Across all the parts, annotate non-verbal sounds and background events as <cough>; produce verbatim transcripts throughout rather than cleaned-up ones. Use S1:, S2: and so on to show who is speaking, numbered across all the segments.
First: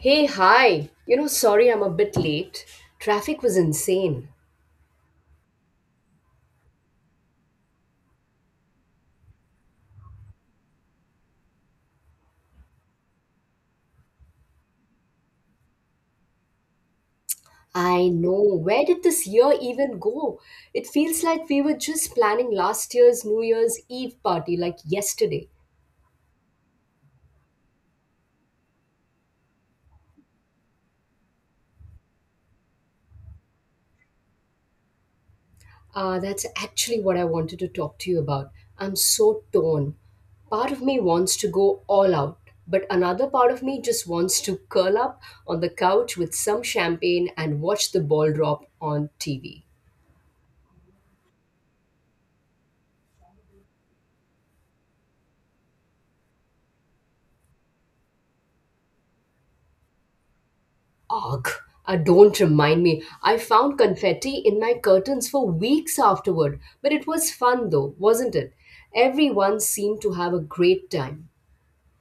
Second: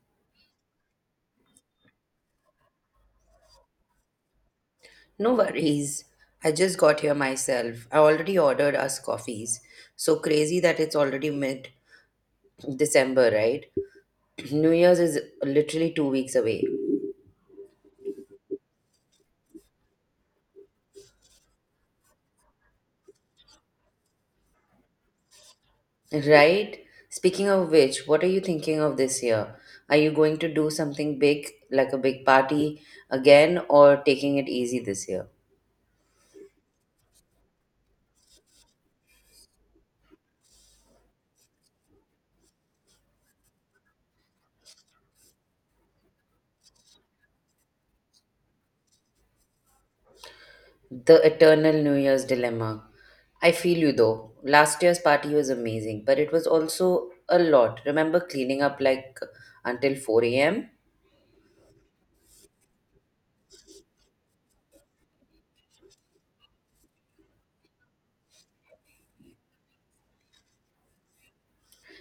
S1: Hey, hi. You know, sorry I'm a bit late. Traffic was insane.
S2: No worries. I just got here myself. I already ordered us coffees. So crazy that it's already mid December, right? <clears throat> New Year's is literally two weeks away.
S1: I know. Where did this year even go? It feels like we were just planning last year's New Year's Eve party like yesterday.
S2: Right? Speaking of which, what are you thinking of this year? Are you going to do something big, like a big party again, or taking it easy this year?
S1: Uh, that's actually what I wanted to talk to you about. I'm so torn. Part of me wants to go all out, but another part of me just wants to curl up on the couch with some champagne and watch the ball drop on T V.
S2: The eternal New Year's dilemma. I feel you though. Last year's party was amazing, but it was also a lot. Remember cleaning up like until four a m?
S1: Ugh, uh, don't remind me. I found confetti in my curtains for weeks afterward, but it was fun though, wasn't it? Everyone seemed to have a great time. <laughs>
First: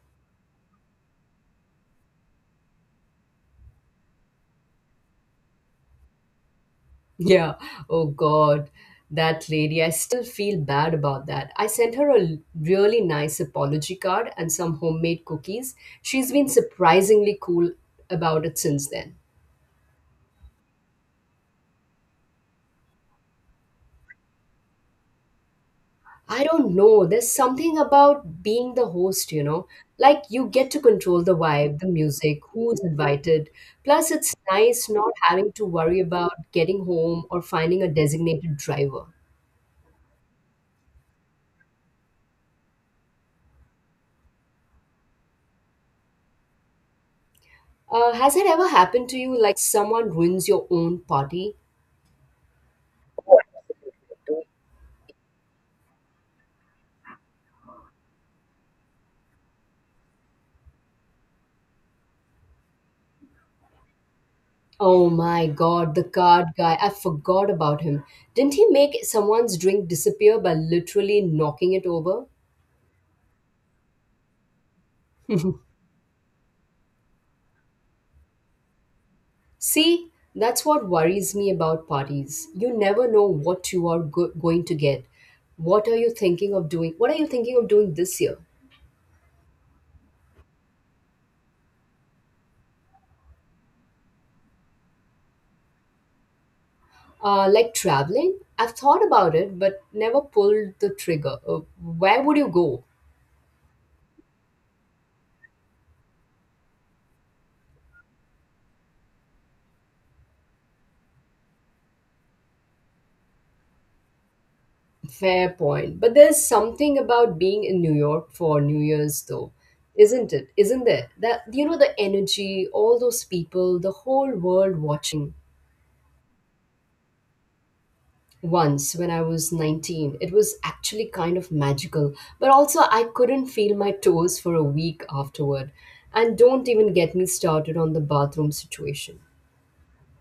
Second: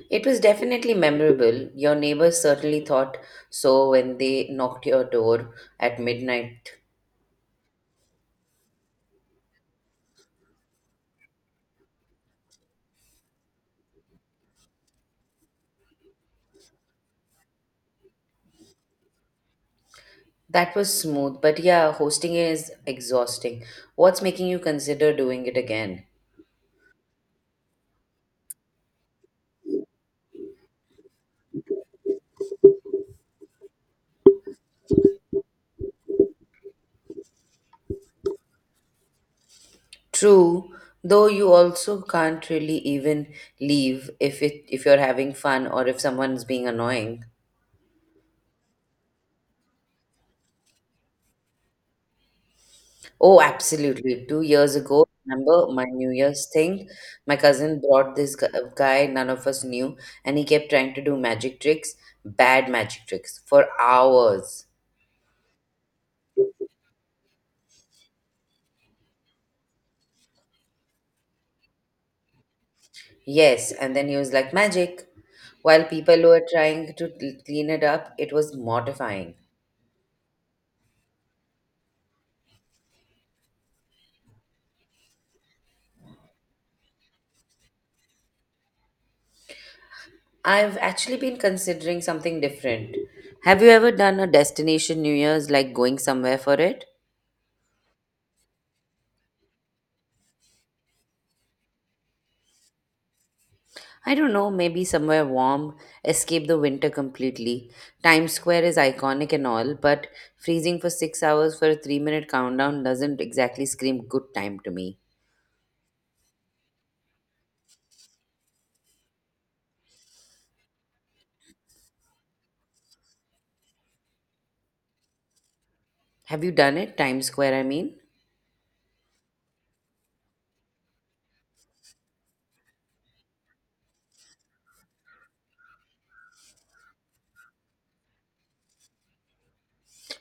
S2: It was definitely memorable. Your neighbors certainly thought so when they knocked your door at midnight.
S1: Yeah, oh god, that lady, I still feel bad about that. I sent her a l- really nice apology card and some homemade cookies. She's been surprisingly cool about it since then.
S2: That was smooth, but yeah, hosting is exhausting. What's making you consider doing it again?
S1: I don't know. There's something about being the host, you know? Like you get to control the vibe, the music, who's invited. Plus, it's nice not having to worry about getting home or finding a designated driver.
S2: True, though you also can't really even leave if it if you're having fun or if someone's being annoying.
S1: Uh, has it ever happened to you like someone ruins your own party?
S2: Oh, absolutely. Two years ago, remember my New Year's thing? My cousin brought this gu- guy none of us knew, and he kept trying to do magic tricks, bad magic tricks, for hours.
S1: Oh my god, the card guy. I forgot about him. Didn't he make someone's drink disappear by literally knocking it over?
S2: Yes, and then he was like, magic.
S1: <laughs>
S2: While people were trying to cl- clean it up, it was mortifying.
S1: See, that's what worries me about parties. You never know what you are go- going to get. What are you thinking of doing? What are you thinking of doing this year?
S2: I've actually been considering something different. Have you ever done a destination New Year's, like going somewhere for it?
S1: Uh, like traveling? I've thought about it, but never pulled the trigger. Uh, where would you go?
S2: I don't know, maybe somewhere warm, escape the winter completely. Times Square is iconic and all, but freezing for six hours for a three minute countdown doesn't exactly scream good time to me.
S1: Fair point. But there's something about being in New York for New Year's, though, isn't it? Isn't there? That you know the energy, all those people, the whole world watching.
S2: Have you done it? Times Square, I mean?
S1: Once when I was nineteen. It was actually kind of magical, but also I couldn't feel my toes for a week afterward. And don't even get me started on the bathroom situation.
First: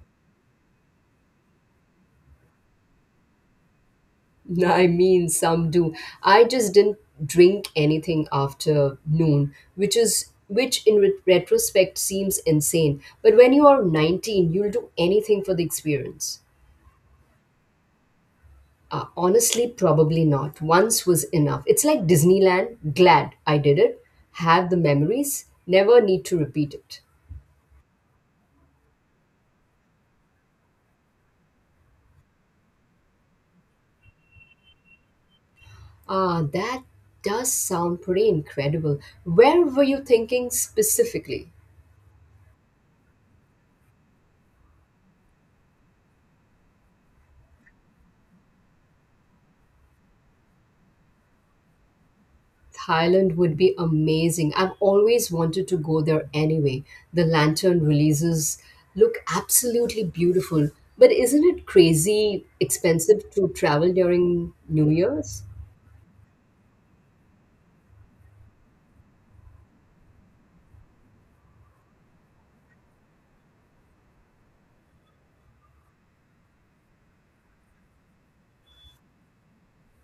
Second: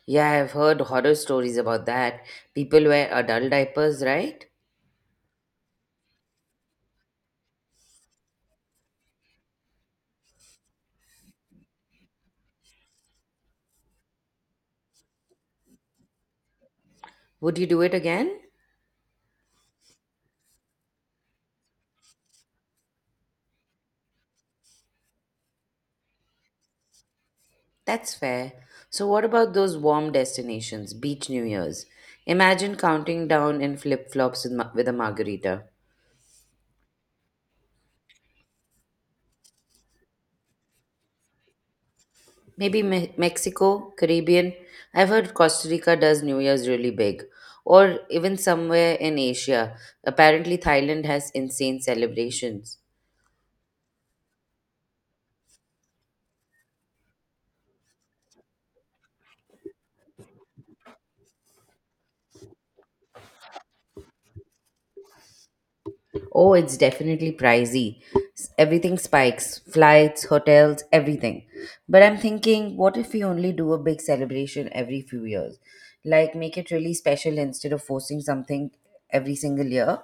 S2: Yeah, I've heard horror stories about that. People wear adult diapers, right?
S1: <laughs> I mean, some do. I just didn't drink anything after noon, which is which in re- retrospect seems insane. But when you are nineteen, you'll do anything for the experience.
S2: Would you do it again?
S1: Uh, honestly, probably not. Once was enough. It's like Disneyland. Glad I did it. Have the memories. Never need to repeat it.
S2: That's fair. So, what about those warm destinations, beach New Year's? Imagine counting down in flip flops with, ma- with a margarita.
S1: Ah, that does sound pretty incredible. Where were you thinking specifically?
S2: Maybe Me- Mexico, Caribbean. I've heard Costa Rica does New Year's really big. Or even somewhere in Asia. Apparently, Thailand has insane celebrations.
S1: Thailand would be amazing. I've always wanted to go there anyway. The lantern releases look absolutely beautiful. But isn't it crazy expensive to travel during New Year's?
S2: Oh, it's definitely pricey. S- Everything spikes: flights, hotels, everything. But I'm thinking, what if we only do a big celebration every few years? Like, make it really special instead of forcing something every single year?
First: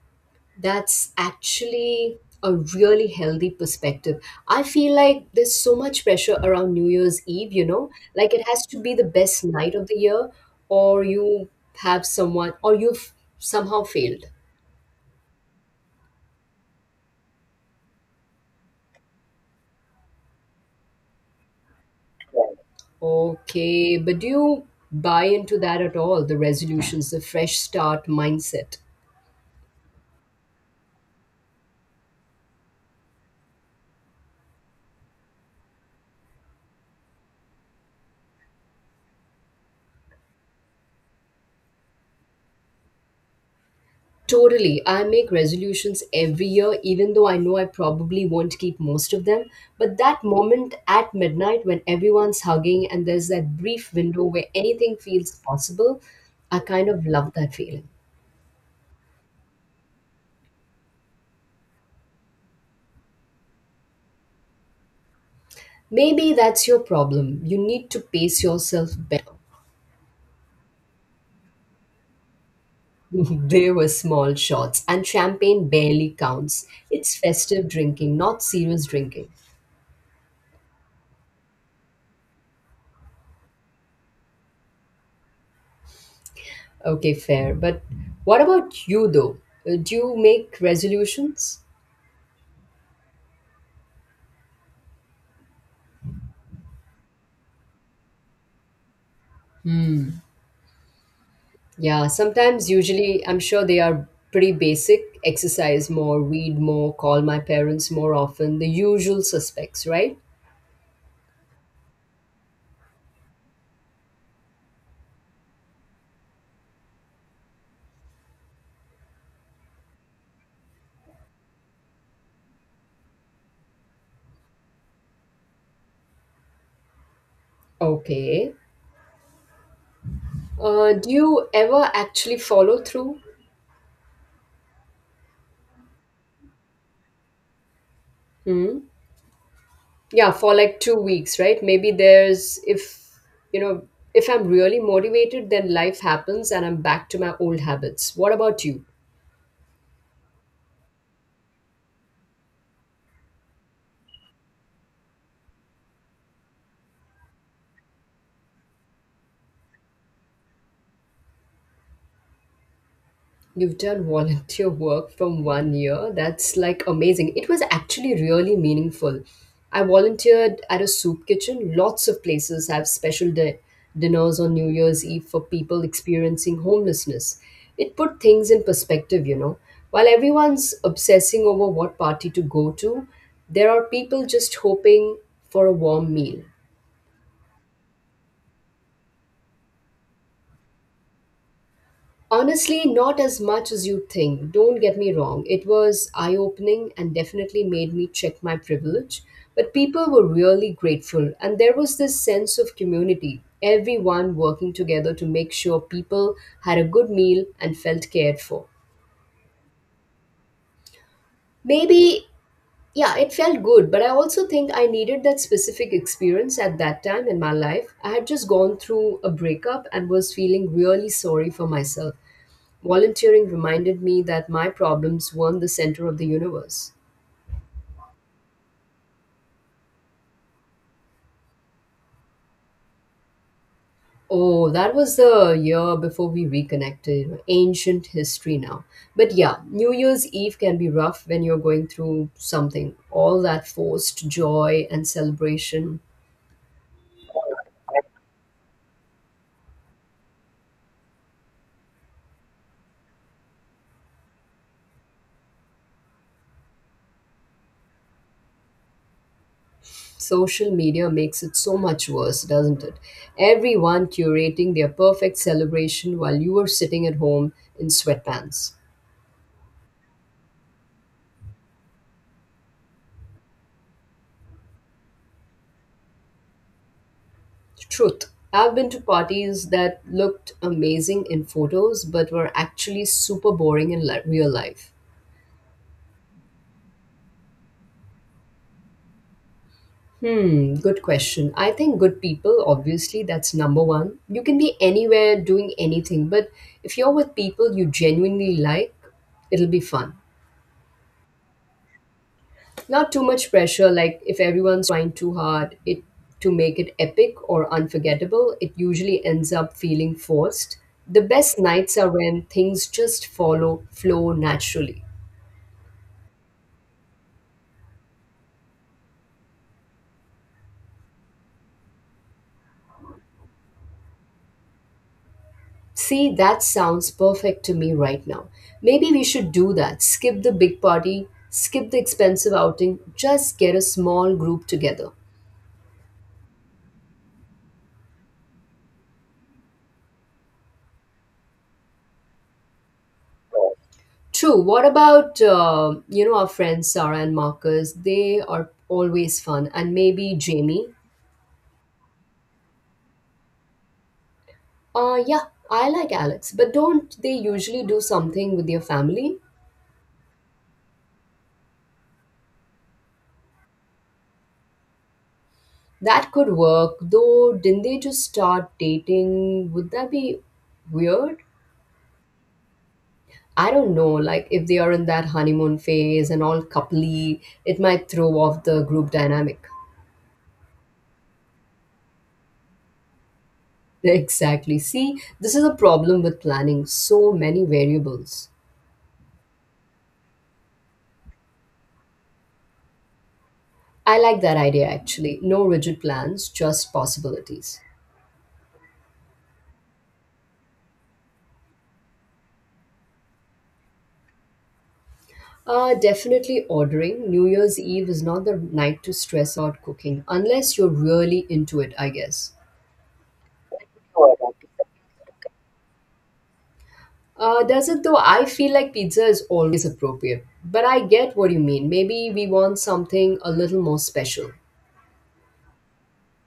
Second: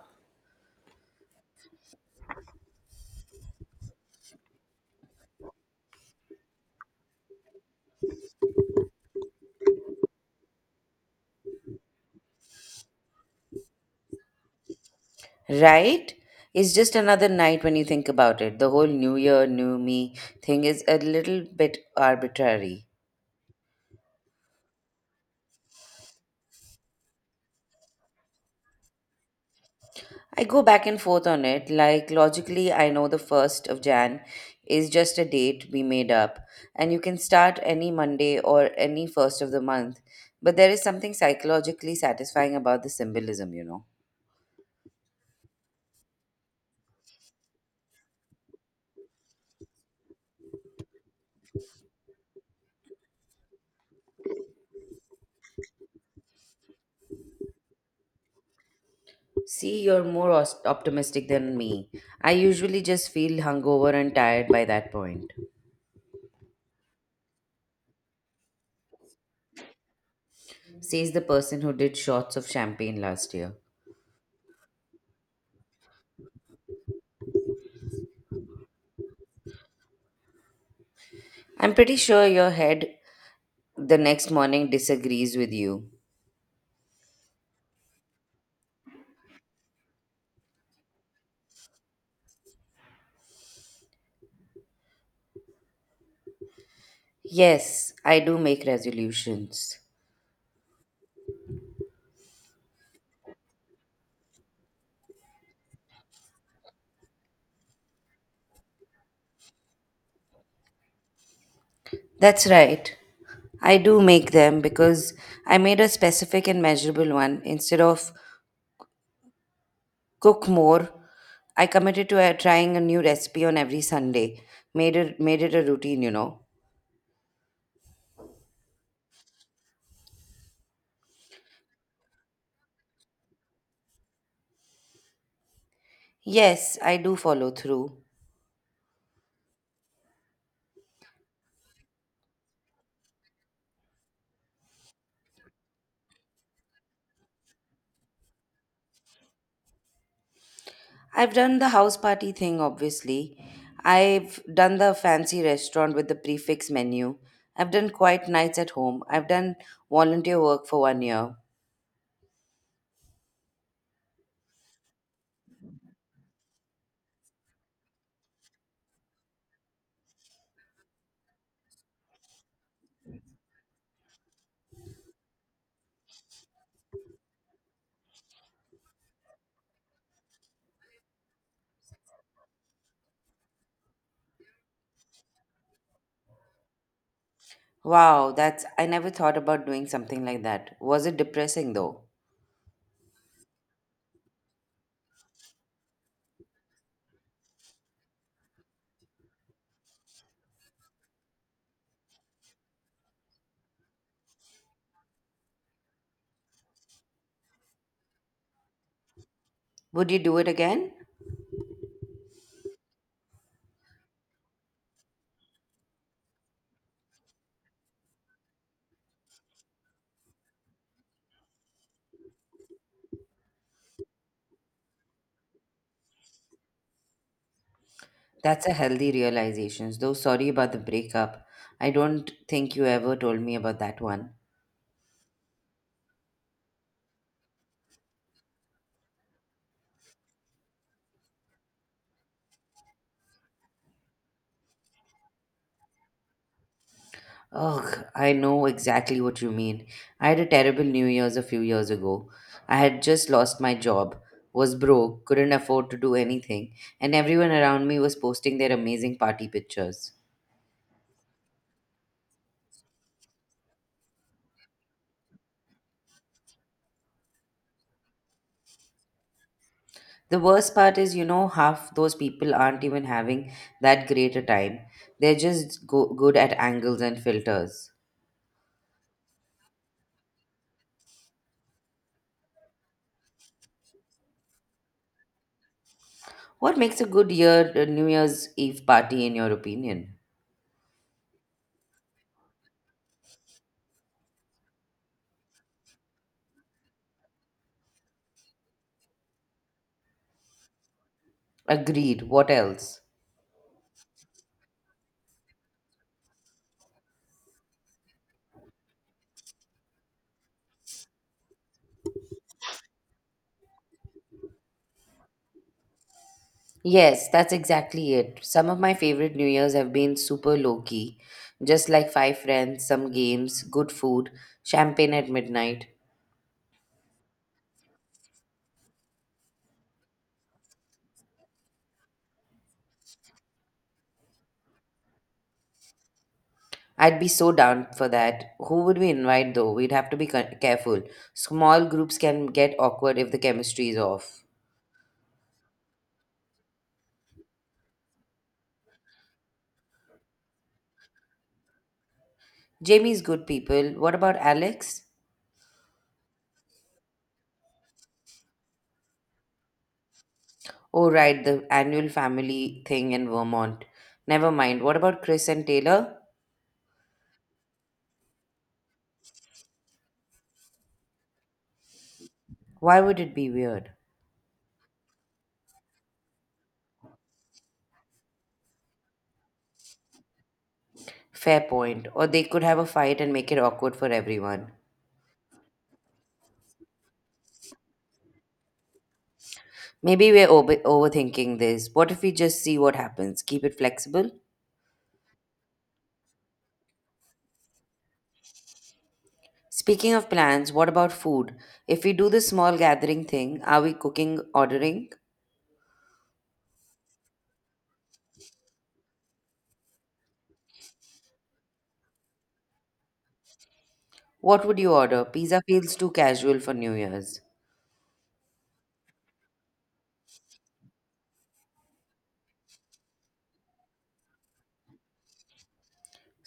S1: That's actually a really healthy perspective. I feel like there's so much pressure around New Year's Eve, you know, like it has to be the best night of the year, or you have someone, or you've somehow failed.
S2: Right? It's just another night when you think about it. The whole new year, new me thing is a little bit arbitrary.
S1: Okay, but do you buy into that at all? The resolutions, the fresh start mindset?
S2: I go back and forth on it. Like, logically, I know the first of Jan is just a date we made up, and you can start any Monday or any first of the month. But there is something psychologically satisfying about the symbolism, you know.
S1: Totally. I make resolutions every year, even though I know I probably won't keep most of them. But that moment at midnight when everyone's hugging and there's that brief window where anything feels possible, I kind of love that feeling.
S2: See, you're more os- optimistic than me. I usually just feel hungover and tired by that point,
S1: Maybe that's your problem. You need to pace yourself better.
S2: says the person who did shots of champagne
S1: <laughs>
S2: last year.
S1: They were small shots, and champagne barely counts. It's festive drinking, not serious drinking.
S2: I'm pretty sure your head the next morning disagrees with you.
S1: Okay, fair. But what about you, though? Uh, Do you make resolutions?
S2: Yes, I do make resolutions.
S1: Yeah, sometimes, usually, I'm sure they are pretty basic exercise more, read more, call my parents more often, the usual suspects, right?
S2: That's right. I do make them because I made a specific and measurable one. Instead of cook more, I committed to uh, trying a new recipe on every Sunday. Made it made it a routine, you know.
S1: Okay. Uh, do you ever actually follow through?
S2: Yes, I do follow through.
S1: Hmm? Yeah, for like two weeks, right? Maybe there's, if, you know, if I'm really motivated, then life happens and I'm back to my old habits. What about you?
S2: I've done the house party thing, obviously. I've done the fancy restaurant with the prefix menu. I've done quiet nights at home. I've done volunteer work for one year.
S1: You've done volunteer work from one year. That's like amazing. It was actually really meaningful. I volunteered at a soup kitchen. Lots of places have special di- dinners on New Year's Eve for people experiencing homelessness. It put things in perspective, you know. While everyone's obsessing over what party to go to, there are people just hoping for a warm meal.
S2: Wow, that's, I never thought about doing something like that. Was it depressing though?
S1: Honestly, not as much as you'd think. Don't get me wrong. It was eye opening and definitely made me check my privilege. But people were really grateful, and there was this sense of community, everyone working together to make sure people had a good meal and felt cared for.
S2: Would you do it again?
S1: Maybe, yeah, it felt good, but I also think I needed that specific experience at that time in my life. I had just gone through a breakup and was feeling really sorry for myself. Volunteering reminded me that my problems weren't the center of the universe.
S2: That's a healthy realization, though sorry about the breakup. I don't think you ever told me about that one.
S1: Oh, that was the year before we reconnected. Ancient history now. But yeah, New Year's Eve can be rough when you're going through something. All that forced joy and celebration.
S2: Ugh, I know exactly what you mean. I had a terrible New Year's a few years ago. I had just lost my job, was broke, couldn't afford to do anything, and everyone around me was posting their amazing party pictures.
S1: Social media makes it so much worse, doesn't it? Everyone curating their perfect celebration while you are sitting at home in sweatpants.
S2: The worst part is, you know, half those people aren't even having that great a time. They're just go- good at angles and filters.
S1: Truth. I've been to parties that looked amazing in photos but were actually super boring in li- real life.
S2: What makes a good year uh, New Year's Eve party in your opinion?
S1: Hmm, good question. I think good people, obviously, that's number one. You can be anywhere doing anything, but if you're with people you genuinely like, it'll be fun.
S2: Agreed. What else?
S1: Not too much pressure, like if everyone's trying too hard it to make it epic or unforgettable, it usually ends up feeling forced. The best nights are when things just follow, flow naturally.
S2: Yes, that's exactly it. Some of my favorite New Year's have been super low key, just like five friends, some games, good food, champagne at midnight.
S1: See, that sounds perfect to me right now. Maybe we should do that. Skip the big party, skip the expensive outing, just get a small group together.
S2: I'd be so down for that. Who would we invite though? We'd have to be ca- careful. Small groups can get awkward if the chemistry is off.
S1: True. What about uh, you know our friends Sarah and Marcus? They are always fun, and maybe Jamie.
S2: Jamie's good people. What about Alex?
S1: Uh, yeah, I like Alex, but don't they usually do something with their family?
S2: Oh, right, the annual family thing in Vermont. Never mind. What about Chris and Taylor?
S1: That could work, though. Didn't they just start dating? Would that be weird?
S2: Why would it be
S1: I
S2: weird?
S1: don't know, like if they are in that honeymoon phase and all coupley, it might throw off the group dynamic. <laughs>
S2: Fair point. Or they could have a fight and make it awkward for everyone.
S1: Exactly. See, this is a problem with planning, so many variables.
S2: Maybe we're over- overthinking this. What if we just see what happens? Keep it
S1: I
S2: flexible?
S1: like that idea actually. No rigid plans, just possibilities.
S2: Speaking of plans, what about food? If we do the small gathering thing, are we cooking, ordering?
S1: Uh, definitely ordering. New Year's Eve is not the night to stress out cooking, unless you're really into it, I guess.
S2: What would you order? Pizza feels too casual for New Year's.
S1: Uh, does it though? I feel like pizza is always appropriate. But I get what you mean. Maybe we want something a little more special.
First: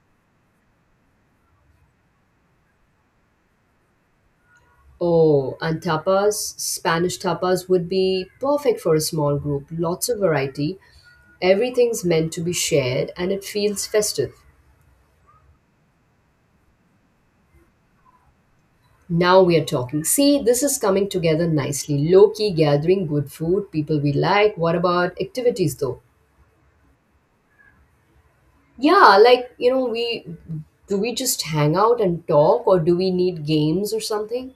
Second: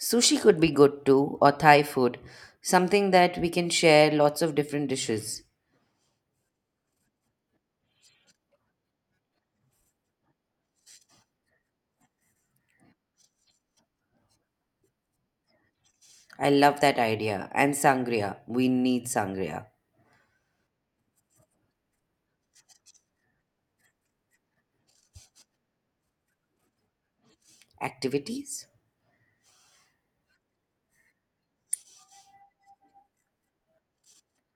S2: Sushi could be good too, or Thai food. Something that we can share, lots of different dishes.
S1: Oh, and tapas, Spanish tapas would be perfect for a small group. Lots of variety. Everything's meant to be shared and it feels festive.
S2: I love that idea. And sangria. We need
S1: Now we are
S2: sangria.
S1: talking. See, this is coming together nicely. Low key gathering, good food, people we like. What about activities though?
S2: Activities?
S1: Yeah, like, you know, we do we just hang out and talk or do we need games or something?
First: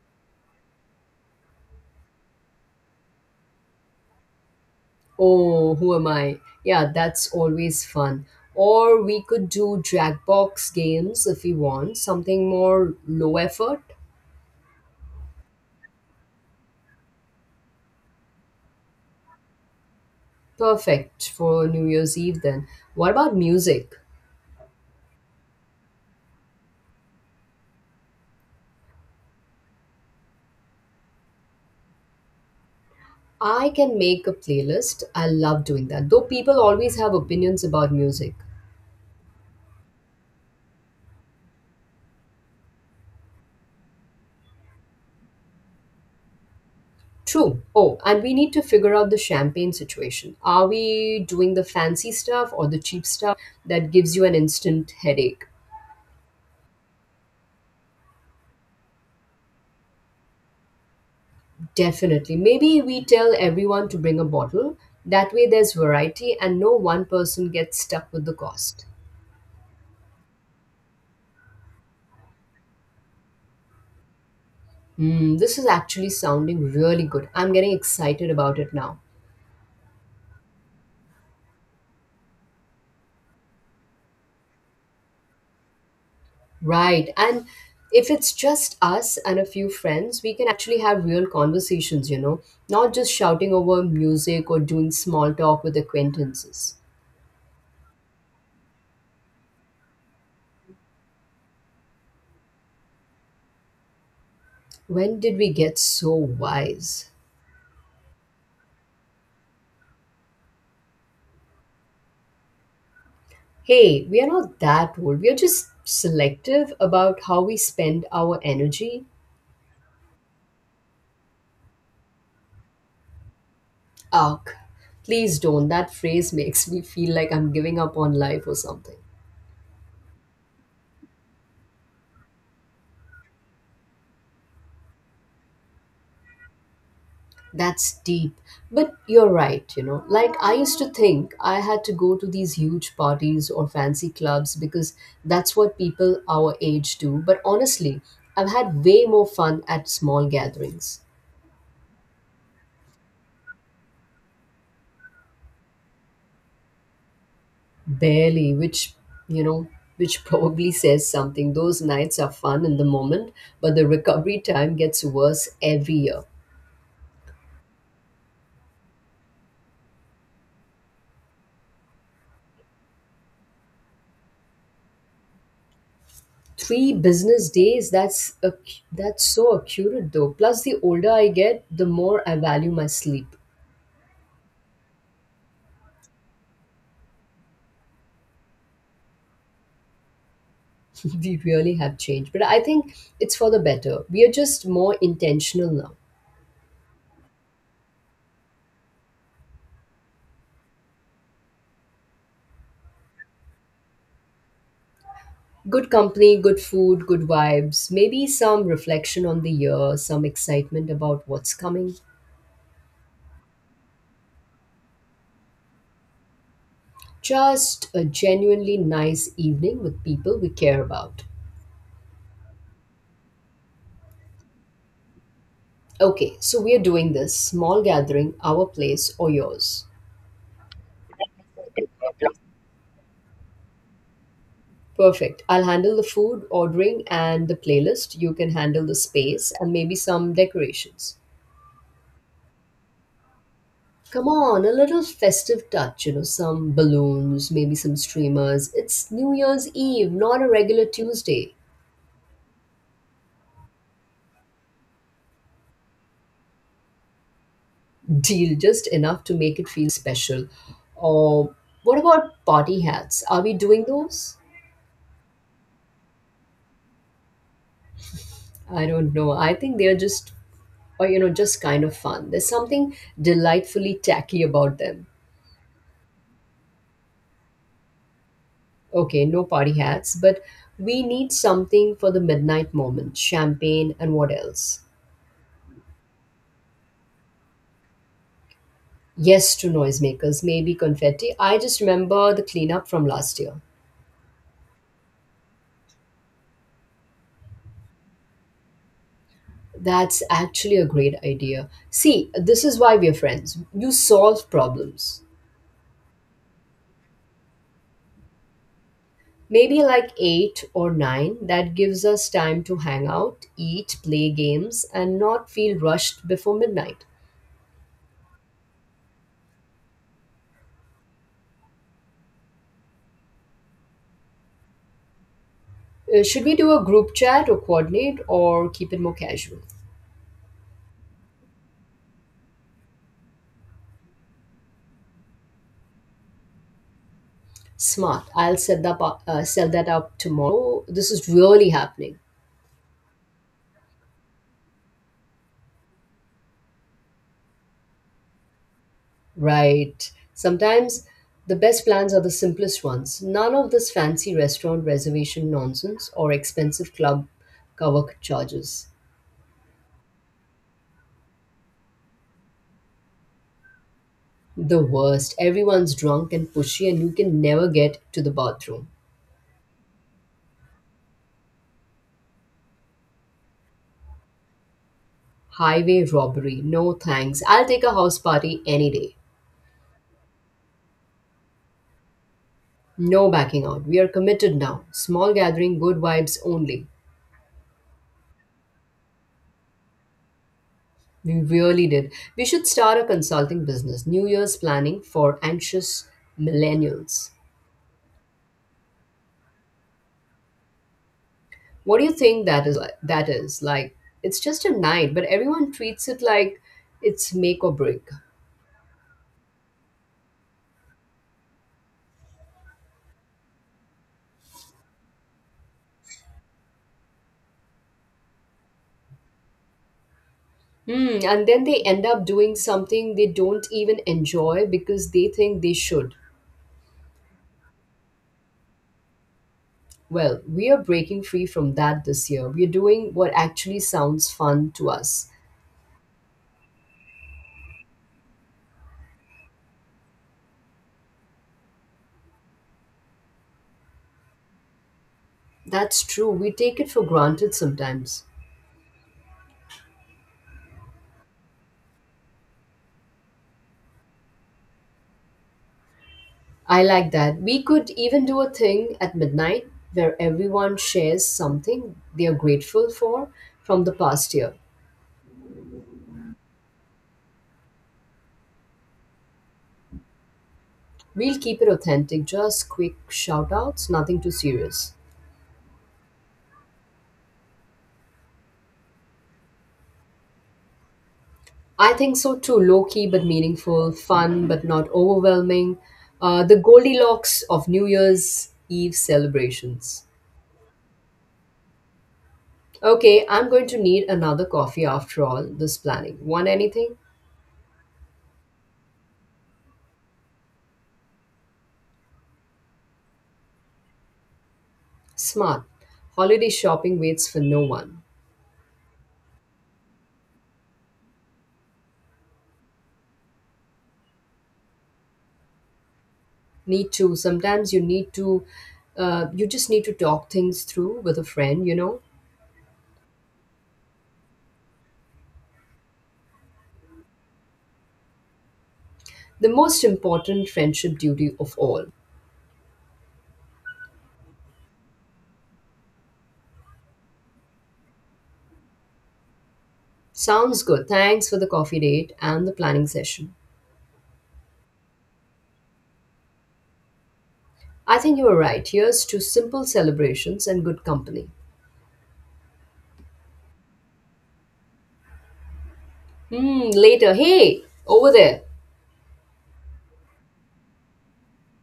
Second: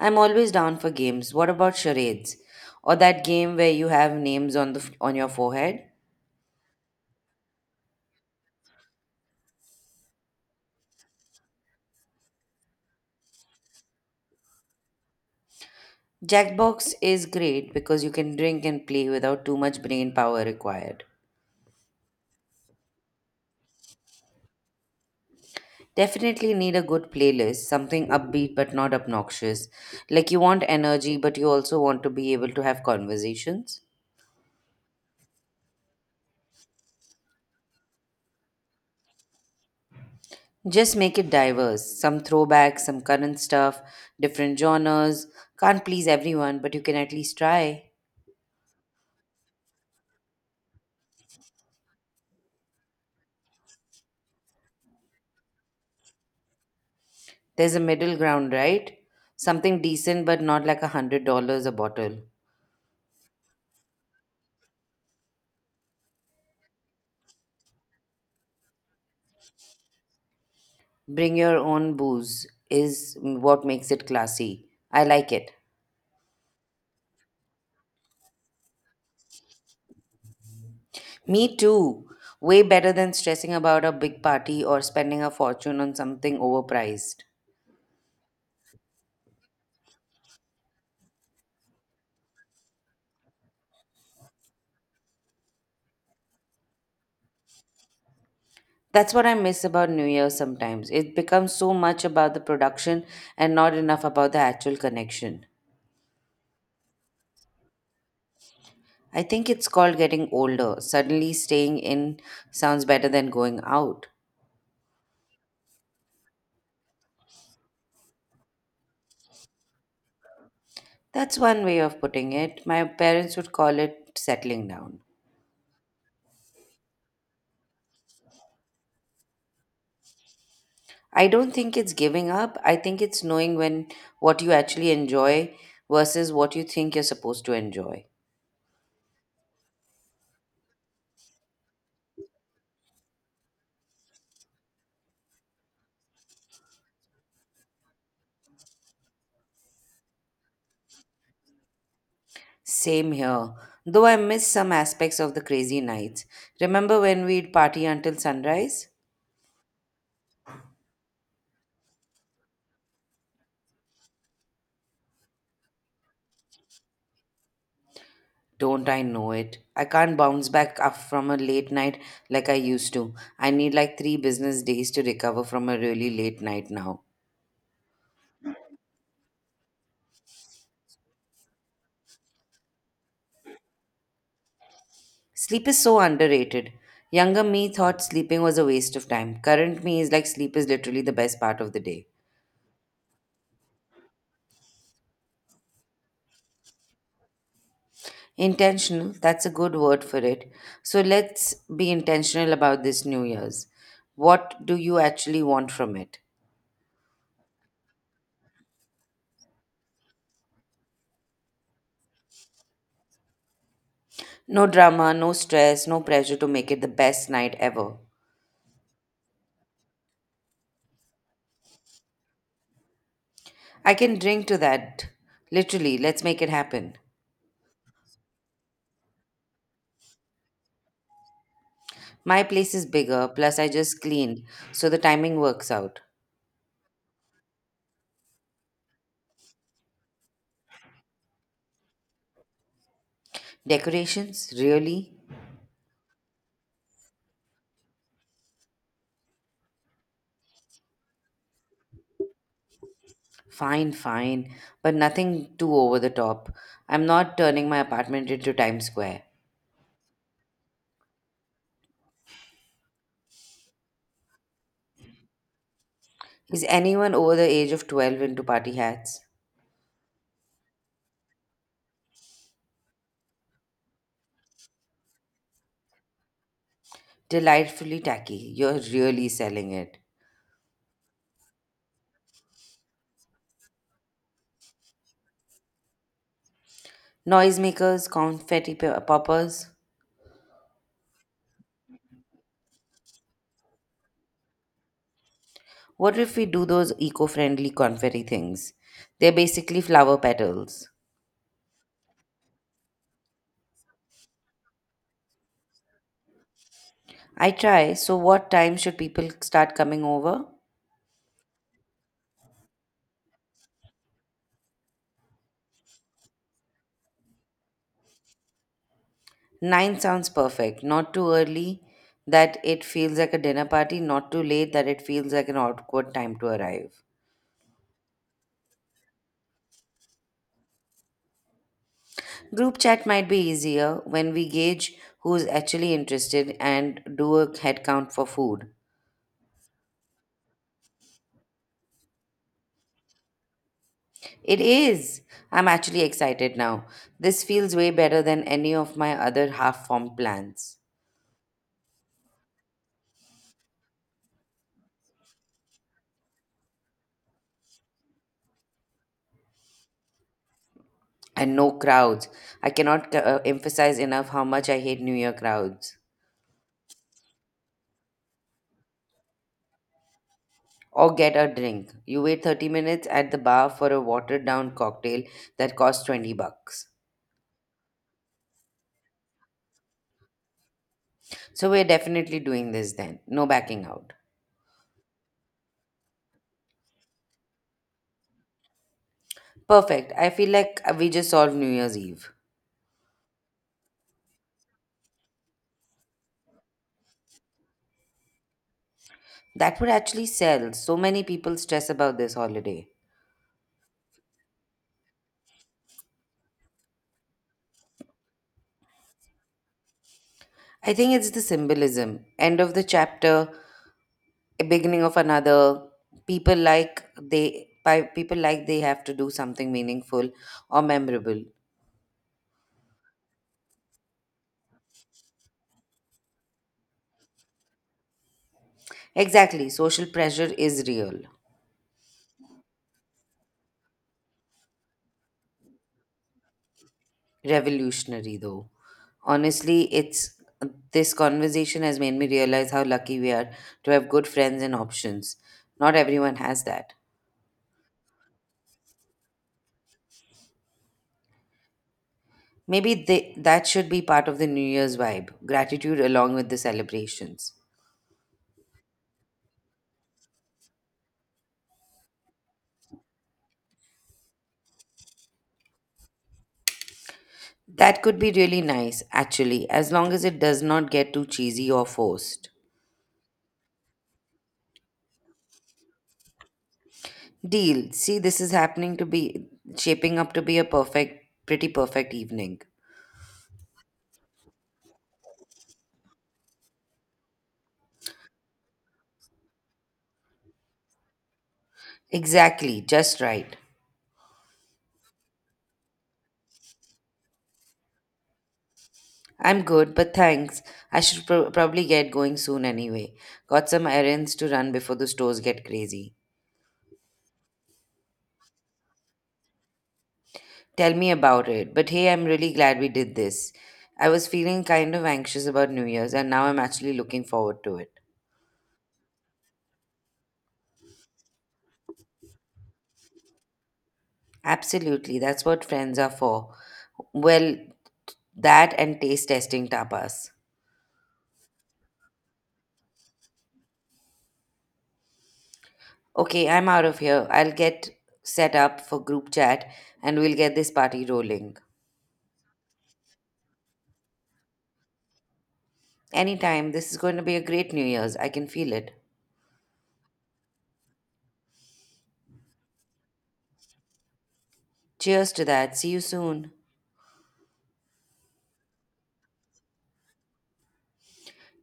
S2: I'm always down for games. What about charades? Or that game where you have names on the f- on your
S1: Oh,
S2: forehead?
S1: who am I? Yeah, that's always fun. Or we could do Jackbox games if we want, something more low effort.
S2: Jackbox is great because you can drink and play without too much brain power required.
S1: Perfect for New Year's Eve then. What about music?
S2: Definitely need a good playlist, something upbeat but not obnoxious. Like you want energy but you also want to be able to have
S1: I
S2: conversations.
S1: can make a playlist. I love doing that. Though people always have opinions about music.
S2: Just make it diverse. Some throwbacks, some current stuff, different genres. Can't please everyone, but you can at least
S1: True.
S2: try.
S1: Oh, and we need to figure out the champagne situation. Are we doing the fancy stuff or the cheap stuff that gives you an instant headache?
S2: There's a middle ground, right? Something decent, but not like a hundred dollars a bottle.
S1: Definitely. Maybe we tell everyone to bring a bottle. That way, there's variety and no one person gets stuck with the cost.
S2: Bring your own booze is what makes it classy. I like
S1: Hmm,
S2: it.
S1: this is actually sounding really good. I'm getting excited about it now.
S2: Me too. Way better than stressing about a big party or spending a fortune on something
S1: Right.
S2: overpriced.
S1: And if it's just us and a few friends, we can actually have real conversations, you know, not just shouting over music or doing small talk with acquaintances.
S2: That's what I miss about New Year sometimes. It becomes so much about the production and not enough about the actual
S1: When did
S2: connection.
S1: we get so wise?
S2: I think it's called getting older. Suddenly staying in sounds better than going
S1: Hey,
S2: out.
S1: we are not that old. We are just selective about how we spend our energy.
S2: That's one way of putting it. My parents would call it
S1: Ugh,
S2: settling down.
S1: please don't. That phrase makes me feel like I'm giving up on life or something.
S2: I don't think it's giving up. I think it's knowing when what you actually enjoy versus what you think you're supposed to
S1: That's
S2: enjoy.
S1: deep. But you're right, you know. Like, I used to think I had to go to these huge parties or fancy clubs because that's what people our age do. But honestly, I've had way more fun at small gatherings.
S2: Same here. Though I miss some aspects of the crazy nights. Remember when we'd party until
S1: Barely,
S2: sunrise?
S1: which, you know, which probably says something. Those nights are fun in the moment, but the recovery time gets worse every year.
S2: Don't I know it? I can't bounce back up from a late night like I used to. I need like three business days to recover from a really late night
S1: Three
S2: now.
S1: business days, that's a, that's so accurate though. Plus, the older I get, the more I value my sleep.
S2: Sleep is so underrated. Younger me thought sleeping was a waste of time. Current me is like, sleep is literally the
S1: <laughs> We
S2: best part of
S1: really
S2: the
S1: have
S2: day.
S1: changed, but I think it's for the better. We are just more intentional now.
S2: Intentional, that's a good word for it. So let's be intentional about this New Year's. What do you actually want
S1: Good
S2: from it?
S1: company, good food, good vibes, maybe some reflection on the year, some excitement about what's coming.
S2: No drama, no stress, no pressure to make it the best night
S1: Just
S2: ever.
S1: a genuinely nice evening with people we care about.
S2: I can drink to that. Literally, let's
S1: Okay,
S2: make it
S1: so we are
S2: happen.
S1: doing this small gathering, our place or yours.
S2: My place is bigger, plus I just cleaned, so the timing
S1: Perfect. I'll
S2: works
S1: handle
S2: out.
S1: the food, ordering, and the playlist. You can handle the space and maybe some decorations. Come
S2: Decorations?
S1: on, a little
S2: Really?
S1: festive touch, you know, some balloons, maybe some streamers. It's New Year's Eve, not a regular Tuesday.
S2: Fine, fine, but nothing too over the top. I'm not turning my apartment into
S1: Deal, just
S2: Times
S1: enough
S2: Square.
S1: to make it feel special. Or what about party hats? Are we doing those?
S2: Is anyone over the age of twelve into party
S1: I don't
S2: hats?
S1: know. I think they are just, or, you know, just kind of fun. There's something delightfully tacky about them.
S2: Delightfully tacky. You're
S1: Okay,
S2: really
S1: no party
S2: selling it.
S1: hats, but we need something for the midnight moment champagne and what else?
S2: Noisemakers, confetti pe-
S1: Yes,
S2: poppers.
S1: to noisemakers, maybe confetti. I just remember the cleanup from last year.
S2: What if we do those eco friendly confetti things? They're basically flower
S1: That's actually a
S2: petals.
S1: great idea. See, this is why we're friends. You solve problems.
S2: I try. So, what time should people start
S1: Maybe
S2: coming
S1: like
S2: over?
S1: eight or nine, that gives us time to hang out, eat, play games, and not feel rushed before midnight.
S2: nine sounds perfect. Not too early that it feels like a dinner party, not too late that it feels like an awkward
S1: Uh,
S2: time
S1: should
S2: to
S1: we do a
S2: arrive.
S1: group chat or coordinate or keep it more casual?
S2: Group chat might be easier when we gauge who's actually interested and do a head count for
S1: Smart. I'll
S2: food.
S1: set that up, uh, set that up tomorrow. This is really happening.
S2: It is! I'm actually excited now. This feels way better than any of my other half
S1: Right.
S2: formed plans.
S1: Sometimes the best plans are the simplest ones. None of this fancy restaurant reservation nonsense or expensive club cover charges.
S2: And no crowds. I cannot uh, emphasize enough how much
S1: The
S2: I hate New Year
S1: worst. Everyone's
S2: crowds.
S1: drunk and pushy, and you can never get to the bathroom.
S2: Or get a drink. You wait thirty minutes at the bar for a watered down cocktail that
S1: Highway
S2: costs 20
S1: robbery.
S2: bucks.
S1: No thanks. I'll take a house party any day.
S2: So we're definitely doing this then.
S1: No
S2: No
S1: backing out.
S2: backing
S1: We are
S2: out.
S1: committed now. Small gathering, good vibes only.
S2: Perfect. I feel like we just
S1: We
S2: solved New
S1: really
S2: Year's
S1: did.
S2: Eve.
S1: We should start a consulting business. New Year's planning for anxious millennials.
S2: That would actually sell. So many people stress
S1: What do you
S2: about this
S1: think that is
S2: holiday.
S1: like? That is like it's just a night, but everyone treats it like it's make or break.
S2: I think it's the symbolism. End of the chapter, a beginning of another. People like they pi- people like they have to do something meaningful or
S1: Hmm,
S2: memorable.
S1: and then they end up doing something they don't even enjoy because they think they should.
S2: Exactly. Social
S1: Well,
S2: pressure
S1: we are
S2: is real.
S1: breaking free from that this year. We're doing what actually sounds fun to us.
S2: Revolutionary though. Honestly, it's, this conversation has made me realize how lucky we are to have good friends and options. Not
S1: That's true.
S2: everyone
S1: We
S2: has
S1: take it
S2: that.
S1: for granted sometimes.
S2: Maybe they, that should be part of the New Year's vibe: gratitude along with the
S1: I like that.
S2: celebrations.
S1: We could even do a thing at midnight where everyone shares something they are grateful for from the past year.
S2: That could be really nice actually, as long as it does not get too
S1: We'll keep it
S2: cheesy or
S1: authentic,
S2: forced.
S1: just quick shout outs, nothing too serious.
S2: Deal. See, this is happening to be shaping up to be a perfect, pretty
S1: I
S2: perfect
S1: think so too.
S2: evening.
S1: Low key but meaningful, fun but not overwhelming. Uh, the Goldilocks of New Year's Eve celebrations.
S2: Exactly, just
S1: Okay, I'm
S2: right.
S1: going to need another coffee after all this planning. Want anything?
S2: I'm good, but thanks. I should pro- probably get going soon anyway. Got some errands to run before the stores get
S1: Smart.
S2: crazy.
S1: Holiday shopping waits for no one.
S2: Tell me about it. But hey, I'm really glad we did this. I was feeling kind of anxious about New Year's, and now I'm
S1: Need
S2: actually
S1: to.
S2: looking forward
S1: Sometimes
S2: to
S1: you
S2: it.
S1: need to, uh, you just need to talk things through with a friend, you know?
S2: Absolutely, that's what friends are for. Well, that and taste
S1: The
S2: testing
S1: most
S2: tapas.
S1: important friendship duty of all.
S2: Okay, I'm out of here. I'll get set up for group chat and we'll get
S1: Sounds
S2: this
S1: good.
S2: party
S1: Thanks for the
S2: rolling.
S1: coffee date and the planning session.
S2: Anytime, this is going to be a great New
S1: I think
S2: Year's.
S1: you
S2: I
S1: were
S2: can
S1: right.
S2: feel it.
S1: Here's to simple celebrations and good company.
S2: Cheers to that. See you soon.
S1: Hmm, later. Hey, over there.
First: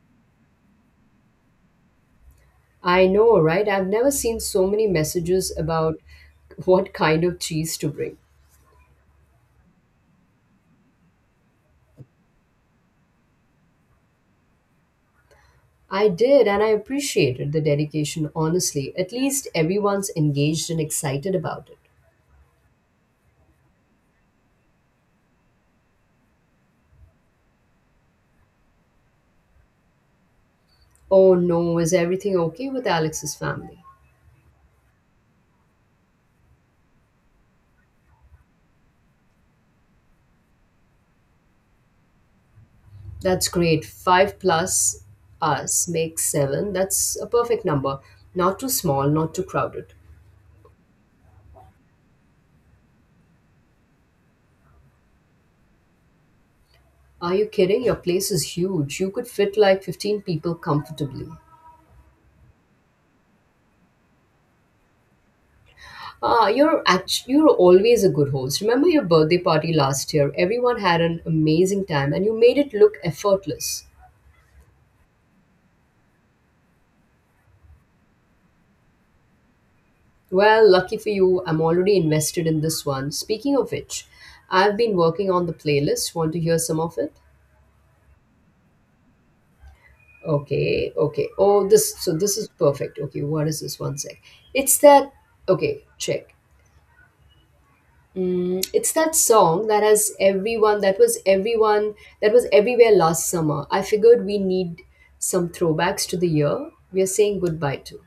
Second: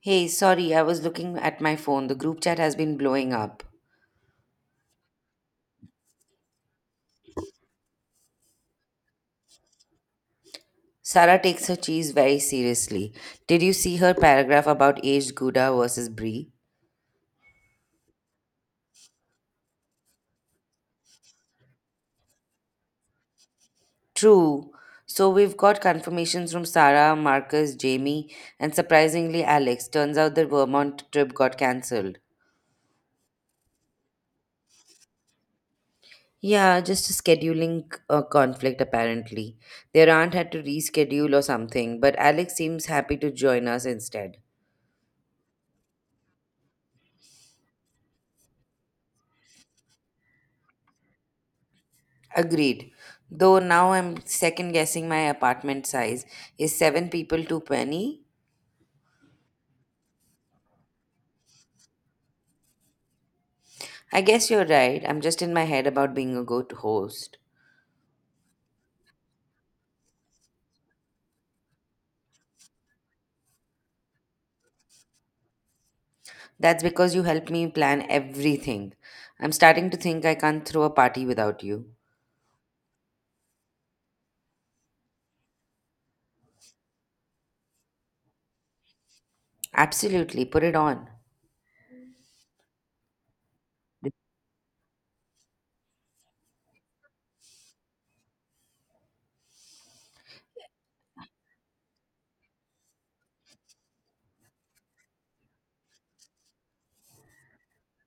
S2: Hey, sorry, I was looking at my phone. The group chat has been
S1: I
S2: blowing
S1: know,
S2: up.
S1: right? I've never seen so many messages about what kind of cheese to bring.
S2: Sarah takes her cheese very seriously. Did you see her paragraph about aged Gouda
S1: I
S2: versus
S1: did,
S2: Brie?
S1: and I appreciated the dedication, honestly. At least everyone's engaged and excited about it.
S2: True. So we've got confirmations from Sarah, Marcus, Jamie, and surprisingly Alex. Turns out the Vermont
S1: Oh
S2: trip got
S1: no, is
S2: cancelled.
S1: everything okay with Alex's family?
S2: Yeah, just a scheduling uh, conflict apparently. Their aunt had to reschedule or something, but Alex seems happy to
S1: That's
S2: join
S1: great.
S2: us instead.
S1: Five plus us makes seven. That's a perfect number. Not too small, not too crowded.
S2: Agreed. Though now I'm second guessing my apartment size. Is seven
S1: Are
S2: people
S1: you
S2: too
S1: kidding? Your
S2: many?
S1: place is huge. You could fit like fifteen people comfortably.
S2: I guess you're right. I'm just in my head about being a
S1: Ah,
S2: good
S1: you're act-
S2: host.
S1: you're always a good host. Remember your birthday party last year? Everyone had an amazing time and you made it look effortless.
S2: That's because you help me plan everything. I'm starting to think I can't
S1: Well,
S2: throw a
S1: lucky for
S2: party
S1: you, I'm
S2: without you.
S1: already invested in this one. Speaking of which, I've been working on the playlist. Want to hear some of it?
S2: Absolutely, put it
S1: Okay,
S2: on.
S1: okay. Oh, this so this is perfect. Okay, what is this? One sec. It's that Okay, check. Mm, it's that song that has everyone that was everyone that was everywhere last summer. I figured we need some throwbacks to the year we are saying goodbye to.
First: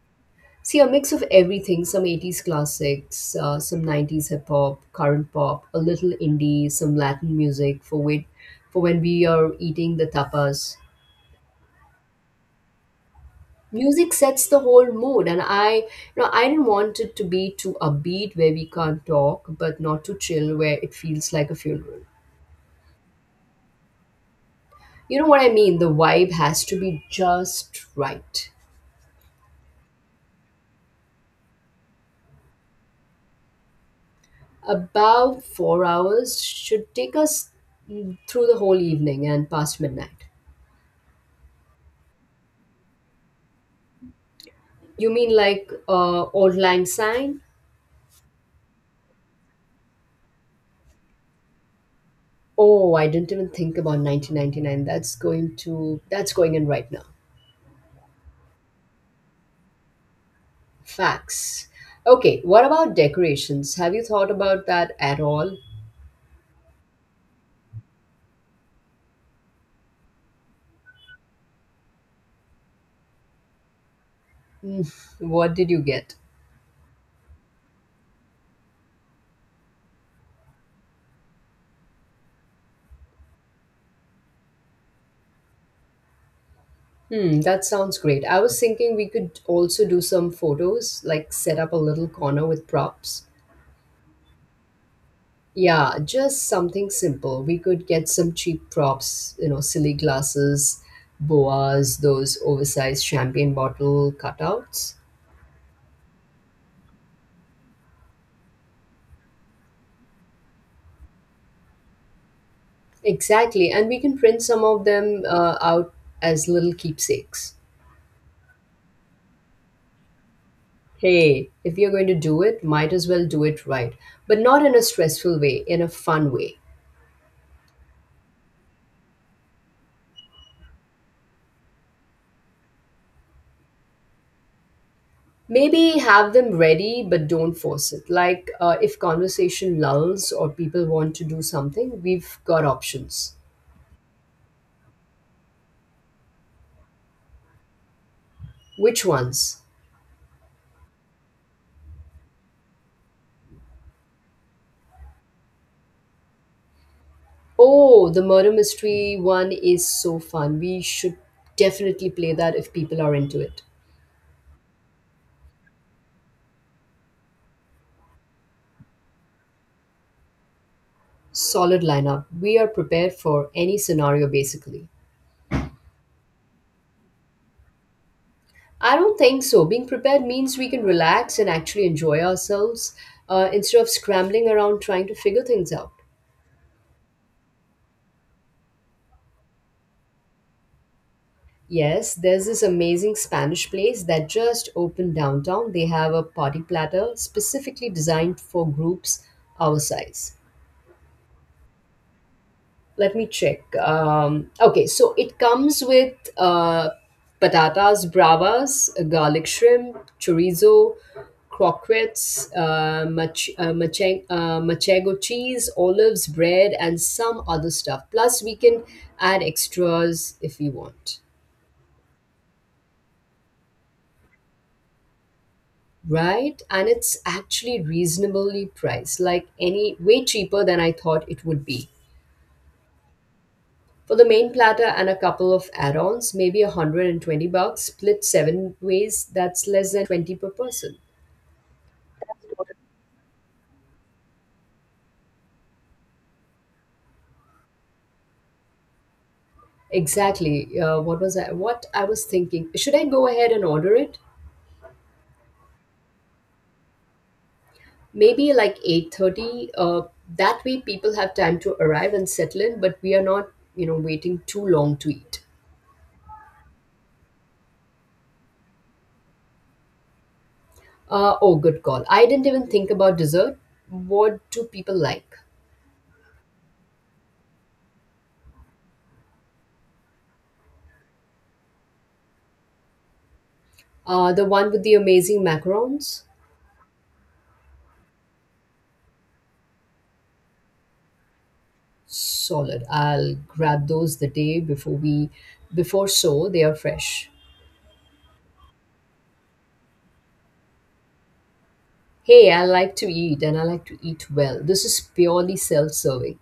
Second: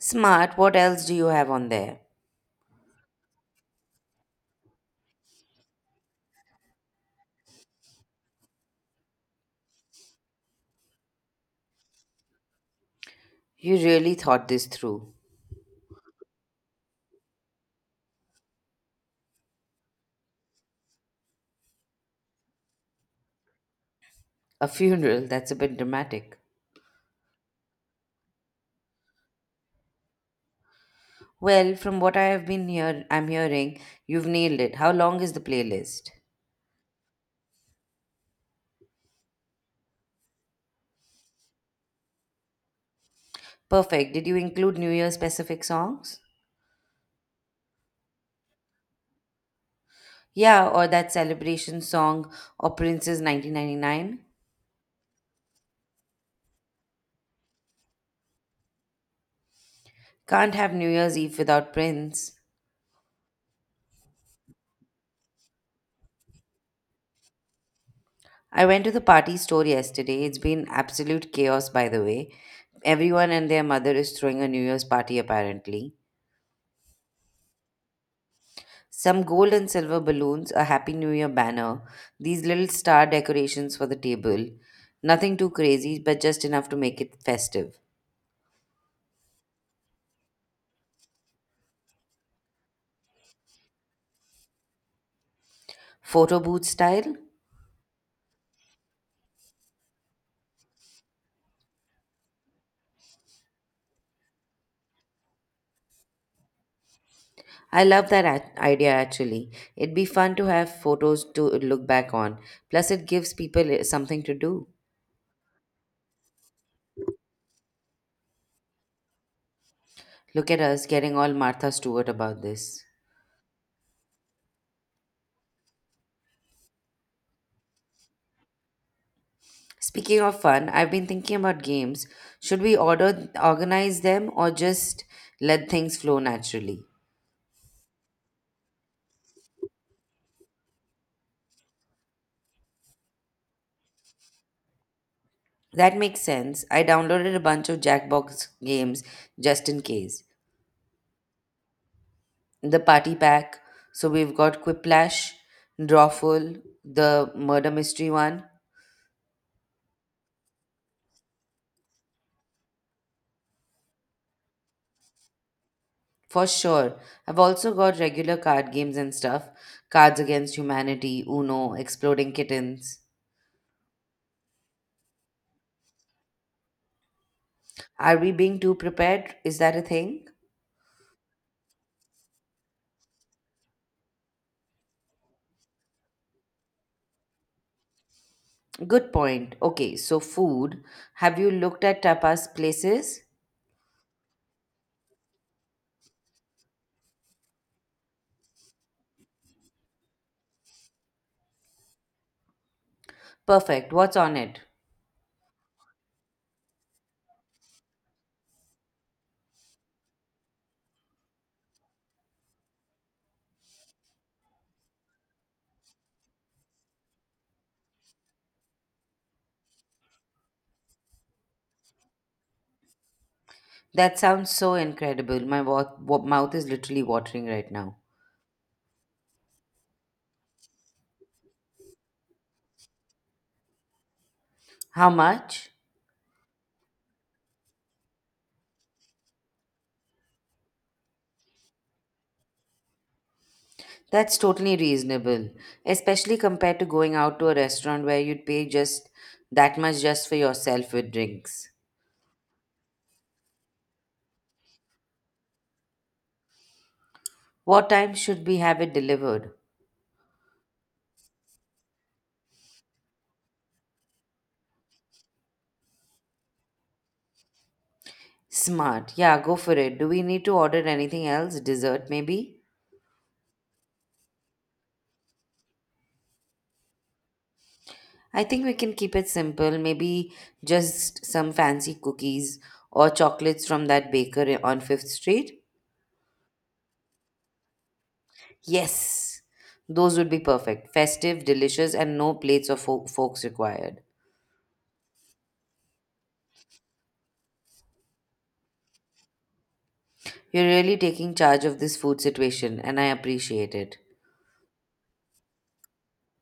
S2: Smart, what
S1: See, a
S2: else
S1: mix
S2: do
S1: of
S2: you have on
S1: everything
S2: there?
S1: some eighties classics, uh, some nineties hip hop, current pop, a little indie, some Latin music for, wait, for when we are eating the tapas.
S2: You
S1: Music
S2: really
S1: sets
S2: thought
S1: the
S2: this
S1: whole
S2: through.
S1: mood, and I, you know, I didn't want it to be too upbeat where we can't talk, but not too chill where it feels like a funeral.
S2: A
S1: You know
S2: funeral,
S1: what I
S2: that's a bit
S1: mean? The vibe
S2: dramatic.
S1: has to be just right.
S2: Well, from what I have been here I'm hearing, you've nailed it. How long is the
S1: About four
S2: playlist?
S1: hours should take us through the whole evening and past midnight.
S2: Perfect. Did you include New
S1: You
S2: Year
S1: mean
S2: specific
S1: like
S2: songs?
S1: uh, Old Lang Syne?
S2: Yeah, or that celebration song or
S1: Oh, I
S2: Prince's
S1: didn't even think about
S2: nineteen ninety-nine.
S1: nineteen ninety-nine. That's going to that's going in right now.
S2: Can't have New Year's Eve
S1: Facts.
S2: without Prince.
S1: Okay, what about decorations? Have you thought about that at all?
S2: I went to the party store yesterday. It's been absolute chaos, by the way. Everyone and their mother is throwing a New Year's
S1: Mm,
S2: party,
S1: what did you
S2: apparently.
S1: get?
S2: Some gold and silver balloons, a Happy New Year banner, these little star decorations for the table. Nothing too crazy, but just enough to make it
S1: Hmm, that
S2: festive.
S1: sounds great. I was thinking we could also do some photos, like set up a little corner with props. Yeah,
S2: Photo
S1: just
S2: booth
S1: something
S2: style?
S1: simple. We could get some cheap props, you know, silly glasses, boas, those oversized champagne bottle cutouts.
S2: I love that ac- idea actually. It'd be fun to have photos to look back on. Plus, it gives
S1: Exactly,
S2: people uh,
S1: and we can
S2: something to
S1: print some
S2: do.
S1: of them uh, out as little keepsakes.
S2: Look at us getting all
S1: Hey,
S2: Martha
S1: if you're going
S2: Stewart
S1: to
S2: about
S1: do it,
S2: this.
S1: might as well do it right, but not in a stressful way, in a fun way.
S2: Speaking of fun, I've been thinking about games. Should we order organize them or just let things
S1: Maybe
S2: flow
S1: have them
S2: naturally?
S1: ready, but don't force it. Like uh, if conversation lulls or people want to do something, we've got options.
S2: That makes sense. I downloaded a bunch of Jackbox games
S1: Which ones?
S2: just in case. The Party Pack, so we've got Quiplash, Drawful, the murder
S1: Oh,
S2: mystery
S1: the
S2: one.
S1: murder mystery one is so fun. We should definitely play that if people are into it.
S2: For sure. I've also got regular card games and stuff. Cards Against Humanity, Uno,
S1: Solid lineup.
S2: Exploding
S1: We are
S2: Kittens.
S1: prepared for any scenario basically.
S2: Are we being too
S1: I don't
S2: prepared?
S1: think
S2: Is
S1: so.
S2: that a
S1: Being prepared
S2: thing?
S1: means we can relax and actually enjoy ourselves uh, instead of scrambling around trying to figure things out.
S2: Good point. Okay, so food. Have you looked at
S1: Yes, there's
S2: tapas
S1: this amazing
S2: places?
S1: Spanish place that just opened downtown. They have a party platter specifically designed for groups our size. Let me check.
S2: Perfect. What's on
S1: Um,
S2: it?
S1: okay, so it comes with uh, patatas bravas, garlic shrimp, chorizo, croquettes, uh, mach- uh, mache- uh, machego cheese, olives, bread, and some other stuff. Plus, we can add extras if we want.
S2: That sounds so incredible. My wa- wa- mouth
S1: Right,
S2: is
S1: and
S2: literally
S1: it's
S2: watering right
S1: actually
S2: now.
S1: reasonably priced, like any way cheaper than I thought it would be. For the main platter and
S2: How
S1: a couple of
S2: much?
S1: add-ons, maybe one hundred twenty bucks split seven ways. That's less than twenty per person.
S2: That's totally reasonable, especially compared to going out to a restaurant where you'd pay just that much just for
S1: Exactly.
S2: yourself
S1: Uh,
S2: with
S1: what was i
S2: drinks.
S1: what I was thinking, should I go ahead and order it?
S2: What time should
S1: Maybe
S2: we
S1: like
S2: have it delivered?
S1: eight thirty. Uh, that way people have time to arrive and settle in, but we are not you know waiting too long to eat.
S2: Smart. Yeah, go for it. Do we need to order anything
S1: Uh, oh,
S2: else?
S1: good call.
S2: Dessert,
S1: I didn't
S2: maybe?
S1: even think about dessert. What do people like?
S2: I think we can keep it simple. Maybe just some fancy cookies or chocolates from that
S1: Uh, the
S2: baker
S1: one
S2: on
S1: with the
S2: Fifth
S1: amazing
S2: Street.
S1: macarons?
S2: Yes, those would be perfect. Festive, delicious, and no plates or
S1: Solid.
S2: fo-
S1: I'll
S2: forks
S1: grab
S2: required.
S1: those the day before we before so they are fresh.
S2: You're really taking charge of this food
S1: Hey, I
S2: situation,
S1: like
S2: and I
S1: to eat and I
S2: appreciate
S1: like
S2: it.
S1: to eat well. This is purely self-serving.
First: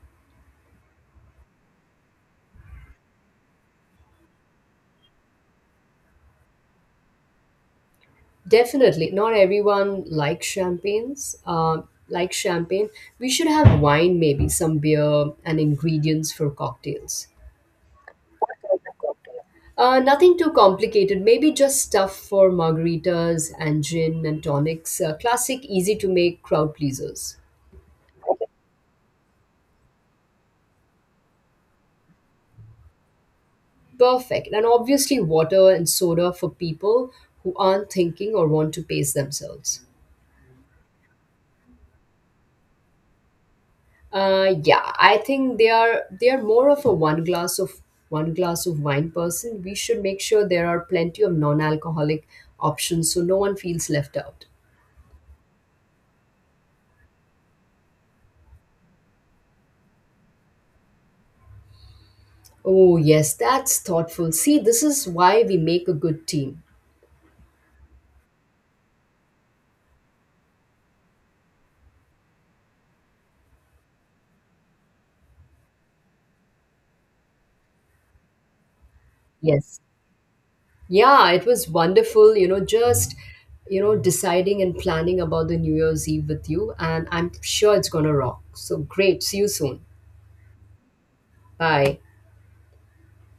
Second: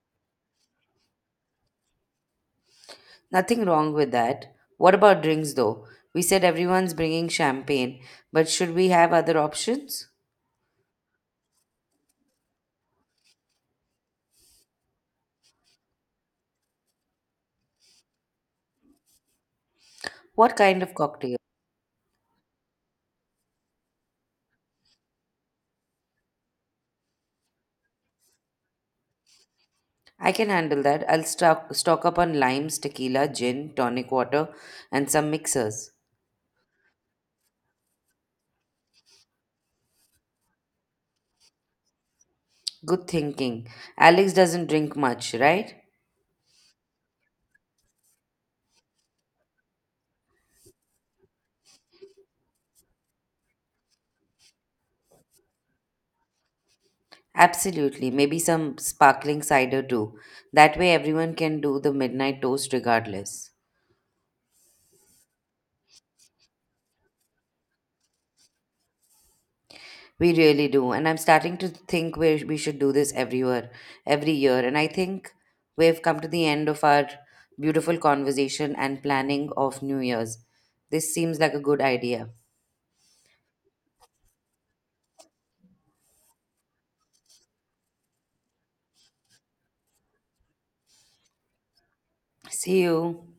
S2: Nothing wrong with that. What about drinks though? We said everyone's bringing champagne, but should we
S1: Definitely,
S2: have
S1: not
S2: other
S1: everyone
S2: options?
S1: likes champagnes. Um, like champagne, we should have wine, maybe some beer and ingredients for cocktails. Uh, nothing too
S2: What kind of
S1: complicated,
S2: cocktail?
S1: maybe just stuff for margaritas and gin and tonics. Uh, classic, easy to make crowd pleasers.
S2: I can handle that. I'll stock, stock up on limes, tequila, gin, tonic
S1: Perfect.
S2: water,
S1: And
S2: and
S1: obviously,
S2: some
S1: water and
S2: mixers.
S1: soda for people who aren't thinking or want to pace themselves.
S2: Good thinking. Alex
S1: Uh,
S2: doesn't
S1: yeah,
S2: drink
S1: I
S2: much,
S1: think they
S2: right?
S1: are they are more of a one glass of one glass of wine person. We should make sure there are plenty of non-alcoholic options so no one feels left out.
S2: Absolutely. Maybe some sparkling cider too. That way everyone can do the midnight toast
S1: Oh yes,
S2: regardless.
S1: that's thoughtful. See, this is why we make a good team.
S2: We really do. And I'm starting to think we we should do this everywhere, every year. And I think we've come to the end of our beautiful conversation and planning
S1: Yes.
S2: of New Year's. This
S1: Yeah,
S2: seems
S1: it
S2: like a
S1: was
S2: good idea.
S1: wonderful, you know, just, you know, deciding and planning about the New Year's Eve with you. And I'm sure it's going to rock. So great. See you soon. Bye.
S2: See you.